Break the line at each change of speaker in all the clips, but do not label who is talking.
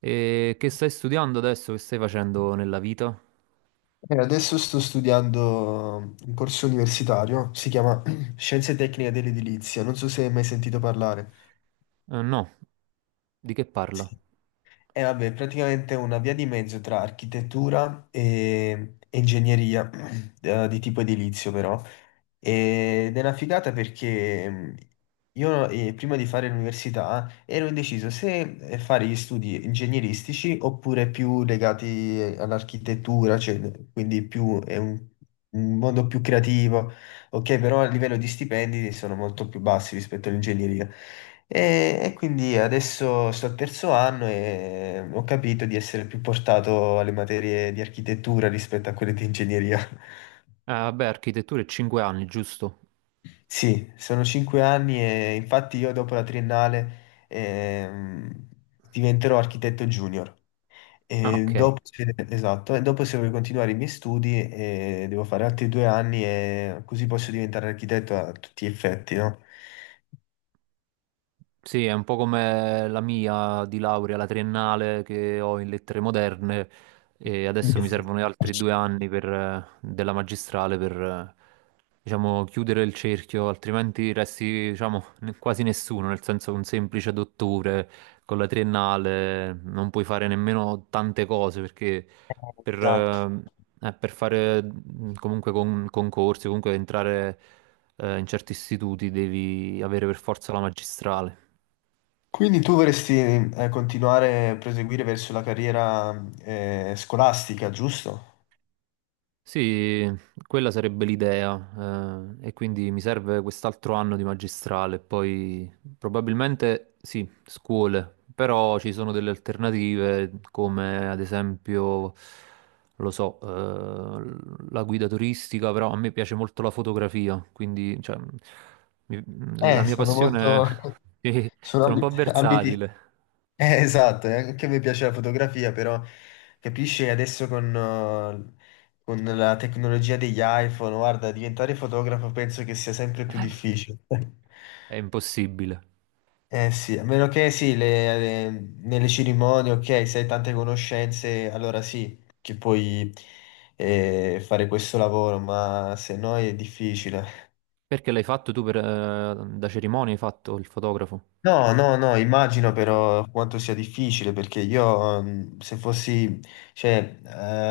E che stai studiando adesso? Che stai facendo nella vita?
Adesso sto studiando un corso universitario, si chiama Scienze Tecniche dell'Edilizia, non so se hai mai sentito parlare.
No, di che parla?
Sì. E vabbè, praticamente è una via di mezzo tra architettura e ingegneria, di tipo edilizio però. Ed è una figata perché io prima di fare l'università ero indeciso se fare gli studi ingegneristici oppure più legati all'architettura, cioè, quindi più, è un mondo più creativo, ok, però a livello di stipendi sono molto più bassi rispetto all'ingegneria. E quindi adesso sto al terzo anno e ho capito di essere più portato alle materie di architettura rispetto a quelle di ingegneria.
Ah, vabbè, architettura è 5 anni, giusto?
Sì, sono 5 anni e infatti io dopo la triennale diventerò architetto junior.
Ah,
E
ok.
dopo, esatto, e dopo se voglio continuare i miei studi devo fare altri 2 anni e così posso diventare architetto a tutti gli effetti, no?
Sì, è un po' come la mia di laurea, la triennale che ho in lettere moderne e
Mm.
adesso mi
Yes.
servono gli altri due anni per, della magistrale per, diciamo, chiudere il cerchio, altrimenti resti, diciamo, quasi nessuno, nel senso che un semplice dottore con la triennale non puoi fare nemmeno tante cose perché per,
Esatto.
eh, per fare comunque concorsi, comunque entrare in certi istituti devi avere per forza la magistrale.
Quindi tu vorresti continuare a proseguire verso la carriera scolastica, giusto?
Sì, quella sarebbe l'idea, e quindi mi serve quest'altro anno di magistrale, poi probabilmente sì, scuole, però ci sono delle alternative come ad esempio, lo so, la guida turistica, però a me piace molto la fotografia, quindi cioè, mi- la mia
Sono
passione,
molto...
sì,
sono
sono un po'
ambiti.
versatile,
Esatto, e anche a me piace la fotografia, però capisci adesso con la tecnologia degli iPhone, guarda, diventare fotografo penso che sia sempre più difficile.
è impossibile.
Eh sì, a meno che sì, le- nelle cerimonie, ok, se hai tante conoscenze, allora sì, che puoi fare questo lavoro, ma se no è difficile.
Perché l'hai fatto tu per, da cerimonia, hai fatto il fotografo?
No, no, no, immagino
Sì.
però quanto sia difficile perché io mm, se fossi, cioè,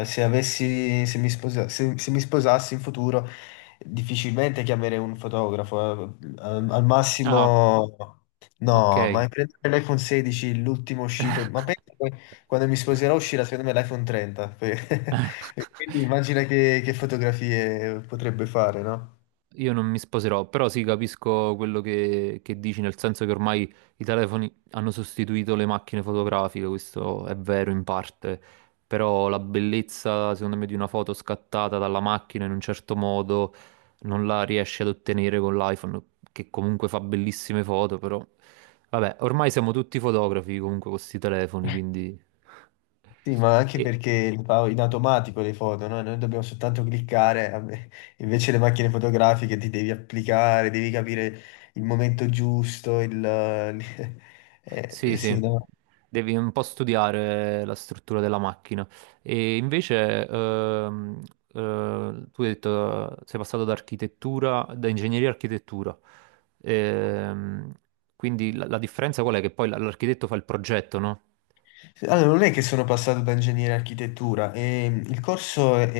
se avessi, se mi sposassi in futuro, difficilmente chiamerei un fotografo. Al
Ah,
massimo, no,
ok.
ma prendere l'iPhone 16, l'ultimo uscito, ma penso che quando mi sposerò uscirà secondo me l'iPhone 30. Quindi immagina che fotografie potrebbe fare, no?
Io non mi sposerò, però sì, capisco quello che dici, nel senso che ormai i telefoni hanno sostituito le macchine fotografiche, questo è vero in parte, però la bellezza, secondo me, di una foto scattata dalla macchina in un certo modo non la riesci ad ottenere con l'iPhone, che comunque fa bellissime foto, però vabbè, ormai siamo tutti fotografi comunque con questi telefoni, quindi...
Sì, ma anche
E,
perché le fa in automatico le foto, no? Noi dobbiamo soltanto cliccare, invece le macchine fotografiche ti devi applicare, devi capire il momento giusto, il...
sì, sì,
sì, no?
devi un po' studiare la struttura della macchina. E invece, tu hai detto, sei passato da architettura, da ingegneria a architettura. Ehm, quindi la, la differenza qual è? Che poi l'architetto fa il progetto, no?
Allora, non è che sono passato da ingegnere a architettura, il corso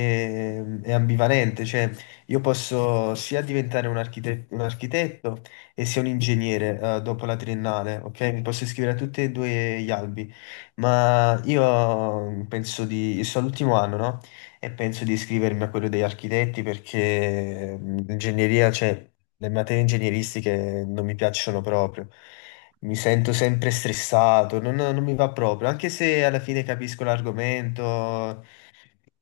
è ambivalente, cioè io posso sia diventare un architetto e sia un ingegnere, dopo la triennale, ok? Mi posso iscrivere a tutti e due gli albi, ma io penso di... io sono all'ultimo anno, no? E penso di iscrivermi a quello degli architetti perché mm, l'ingegneria, cioè le materie ingegneristiche non mi piacciono proprio. Mi sento sempre stressato, non mi va proprio, anche se alla fine capisco l'argomento,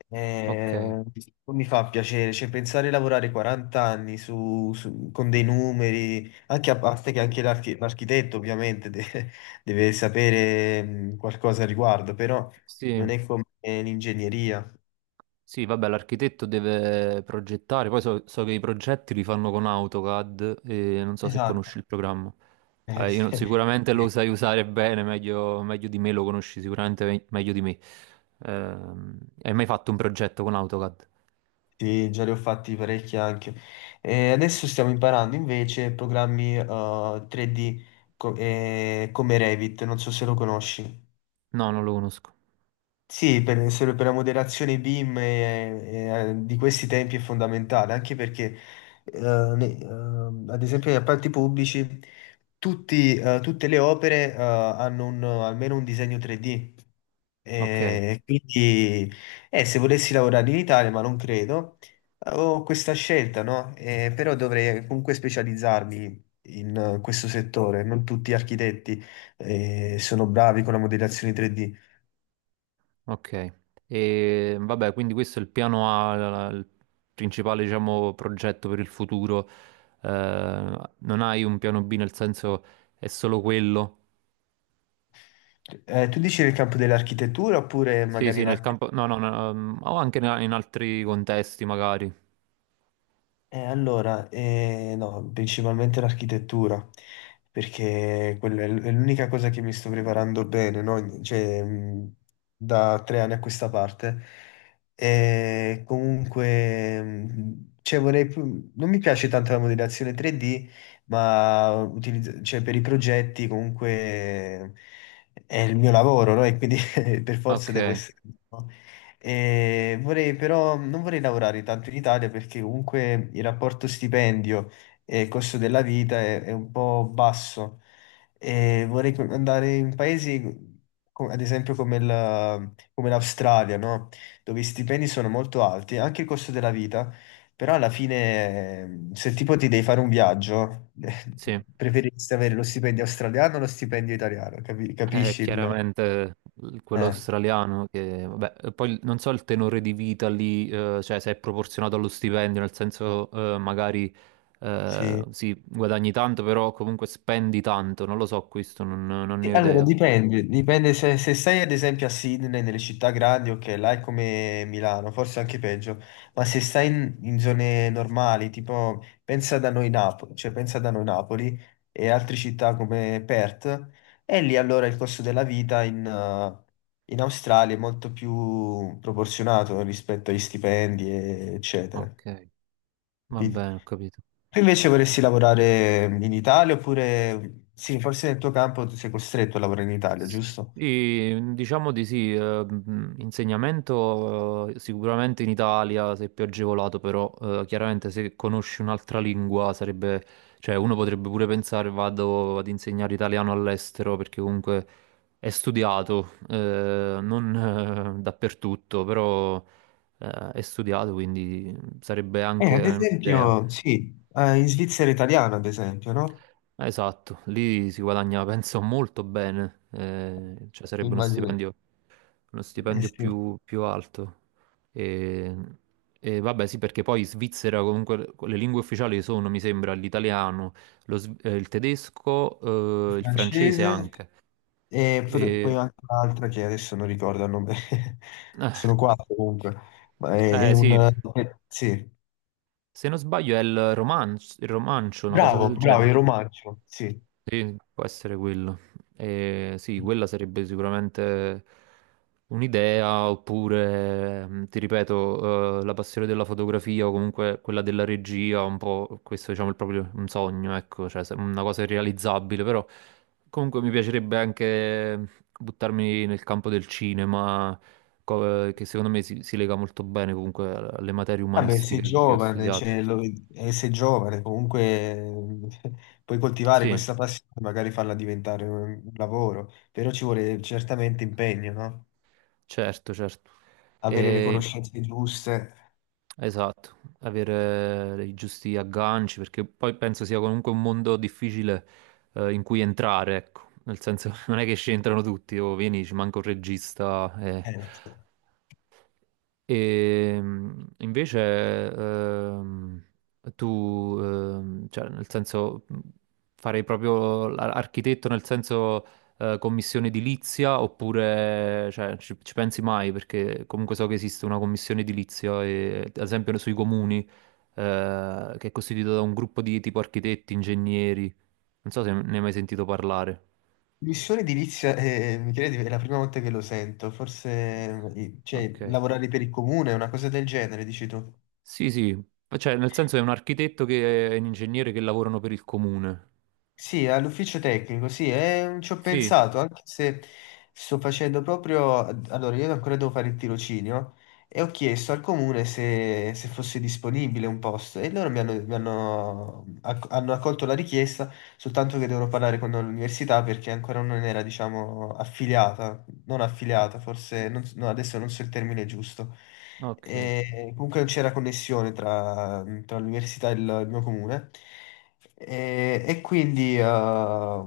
eh,
Ok.
non mi fa piacere, cioè pensare di lavorare 40 anni con dei numeri, anche a parte che anche l'architetto ovviamente deve sapere qualcosa al riguardo, però
Sì,
non è come l'ingegneria.
sì, vabbè, l'architetto deve progettare, poi so, so che i progetti li fanno con AutoCAD e non so se
Esatto.
conosci il programma. Io
Sì.
non- sicuramente lo sai usare bene, meglio, meglio di me lo conosci sicuramente meglio di me. Hai mai fatto un progetto con AutoCAD?
Sì, già ne ho fatti parecchi anche. E adesso stiamo imparando invece programmi 3D come Revit, non so se lo conosci.
No, non lo conosco.
Sì, per, serve per la moderazione BIM e, di questi tempi è fondamentale, anche perché, eh, ad esempio, negli appalti pubblici tutte le opere hanno un- almeno un disegno 3D.
Ok,
E quindi, se volessi lavorare in Italia, ma non credo, ho questa scelta, no? Però dovrei comunque specializzarmi in questo settore. Non tutti gli architetti, sono bravi con la modellazione 3D.
ok. E vabbè, quindi questo è il piano A, il principale, diciamo, progetto per il futuro. Non hai un piano B nel senso è solo quello?
Tu dici nel campo dell'architettura oppure
Sì,
magari
sì,
in
nel
altri.
campo... No, no, no, o anche in altri contesti magari.
No, principalmente l'architettura, perché quella è l'unica cosa che mi sto preparando bene, no? Cioè, da 3 anni a questa parte. E comunque, cioè, non mi piace tanto la modellazione 3D, ma cioè, per i progetti comunque è il mio lavoro, no? E quindi per forza
Ok,
devo essere... no, e vorrei però, non vorrei lavorare tanto in Italia perché comunque il rapporto stipendio e costo della vita è un po' basso. E vorrei andare in paesi, ad esempio, come l'Australia, no? Dove i stipendi sono molto alti, anche il costo della vita, però alla fine, se tipo ti devi fare un viaggio,
sì.
preferiresti avere lo stipendio australiano o lo stipendio italiano? Capisci il...
Chiaramente quello
eh,
australiano che... Vabbè, e poi non so il tenore di vita lì, cioè se è proporzionato allo stipendio, nel senso magari
sì.
sì, guadagni tanto, però comunque spendi tanto, non lo so questo, non, non
Sì,
ne ho
allora,
idea.
dipende se, se sei ad esempio a Sydney, nelle città grandi, ok, là è come Milano, forse anche peggio, ma se stai in zone normali, tipo pensa da noi Napoli, cioè pensa da noi Napoli e altre città come Perth, e lì allora il costo della vita in Australia è molto più proporzionato rispetto agli stipendi, eccetera.
Ok, va
Capito?
bene, ho capito.
Tu invece vorresti lavorare in Italia oppure, sì, forse nel tuo campo tu sei costretto a lavorare in Italia, giusto?
Sì, diciamo di sì, insegnamento sicuramente in Italia sei più agevolato, però chiaramente se conosci un'altra lingua sarebbe, cioè uno potrebbe pure pensare vado ad insegnare italiano all'estero perché comunque è studiato, non dappertutto, però è studiato, quindi sarebbe anche
Ad
sì, un'idea.
esempio, sì, in Svizzera italiana, ad esempio, no?
Esatto, lì si guadagna, penso, molto bene, cioè sarebbe
Immagino.
uno
Eh
stipendio
sì,
più, più alto. E, e vabbè, sì, perché poi in Svizzera comunque le lingue ufficiali sono, mi sembra, l'italiano, il tedesco, il francese
francese
anche.
e poi
E-
anche un'altra che adesso non ricordo il nome, sono quattro comunque, ma è un...
sì,
sì,
se non sbaglio è il romanzo, il romancio, una cosa
bravo,
del
bravo,
genere.
il romancio, sì.
Sì, può essere quello. Sì, quella sarebbe sicuramente un'idea, oppure, ti ripeto, la passione della fotografia o comunque quella della regia, un po' questo diciamo è proprio un sogno, ecco, una cosa irrealizzabile, però comunque mi piacerebbe anche buttarmi nel campo del cinema, che secondo me si, si lega molto bene comunque alle materie
Vabbè, sei
umanistiche che ho
giovane,
studiato.
cioè, sei giovane, comunque eh, puoi coltivare
Sì,
questa passione, magari farla diventare un lavoro, però ci vuole certamente impegno, no?
certo, certo.
Avere le
E-
conoscenze giuste.
esatto, avere i giusti agganci, perché poi penso sia comunque un mondo difficile in cui entrare, ecco. Nel senso, non è che ci entrano tutti, o vieni, ci manca un regista, eh.
Eh,
E invece, ehm, cioè, nel senso, farei proprio l'architetto nel senso commissione edilizia oppure, cioè, ci pensi mai? Perché comunque so che esiste una commissione edilizia, e, ad esempio sui comuni, che è costituita da un gruppo di tipo architetti, ingegneri. Non so se ne hai mai sentito parlare.
missione edilizia, Michele, è la prima volta che lo sento, forse cioè,
Ok.
lavorare per il comune, una cosa del genere, dici tu.
Sì, sì, cioè nel senso è un architetto che è un ingegnere che lavorano per il comune.
Sì, all'ufficio tecnico, sì, ci ho
Sì,
pensato, anche se sto facendo proprio... Allora, io ancora devo fare il tirocinio e ho chiesto al comune se, se fosse disponibile un posto e loro hanno accolto la richiesta, soltanto che devono parlare con l'università perché ancora non era, diciamo, affiliata. Non affiliata, forse, non so- no, adesso non so il termine giusto.
ok.
E comunque c'era connessione tra l'università e il mio comune. E quindi,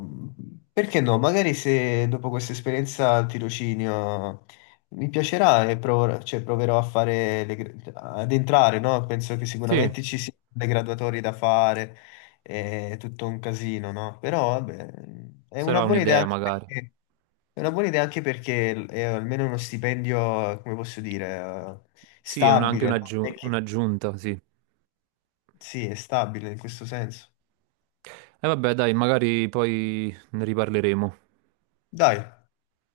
perché no? Magari se dopo questa esperienza al tirocinio mi piacerà e cioè, proverò a fare le gra- ad entrare, no? Penso che
Sì,
sicuramente ci siano le graduatorie da fare, è tutto un casino, no? Però vabbè, è una
sarà
buona idea
un'idea
anche
magari.
perché è una buona idea anche perché è almeno uno stipendio, come posso dire,
Sì, è anche
stabile, no?
un'aggiunta, sì.
Sì, è stabile in questo senso.
E vabbè, dai, magari poi ne riparleremo.
Dai,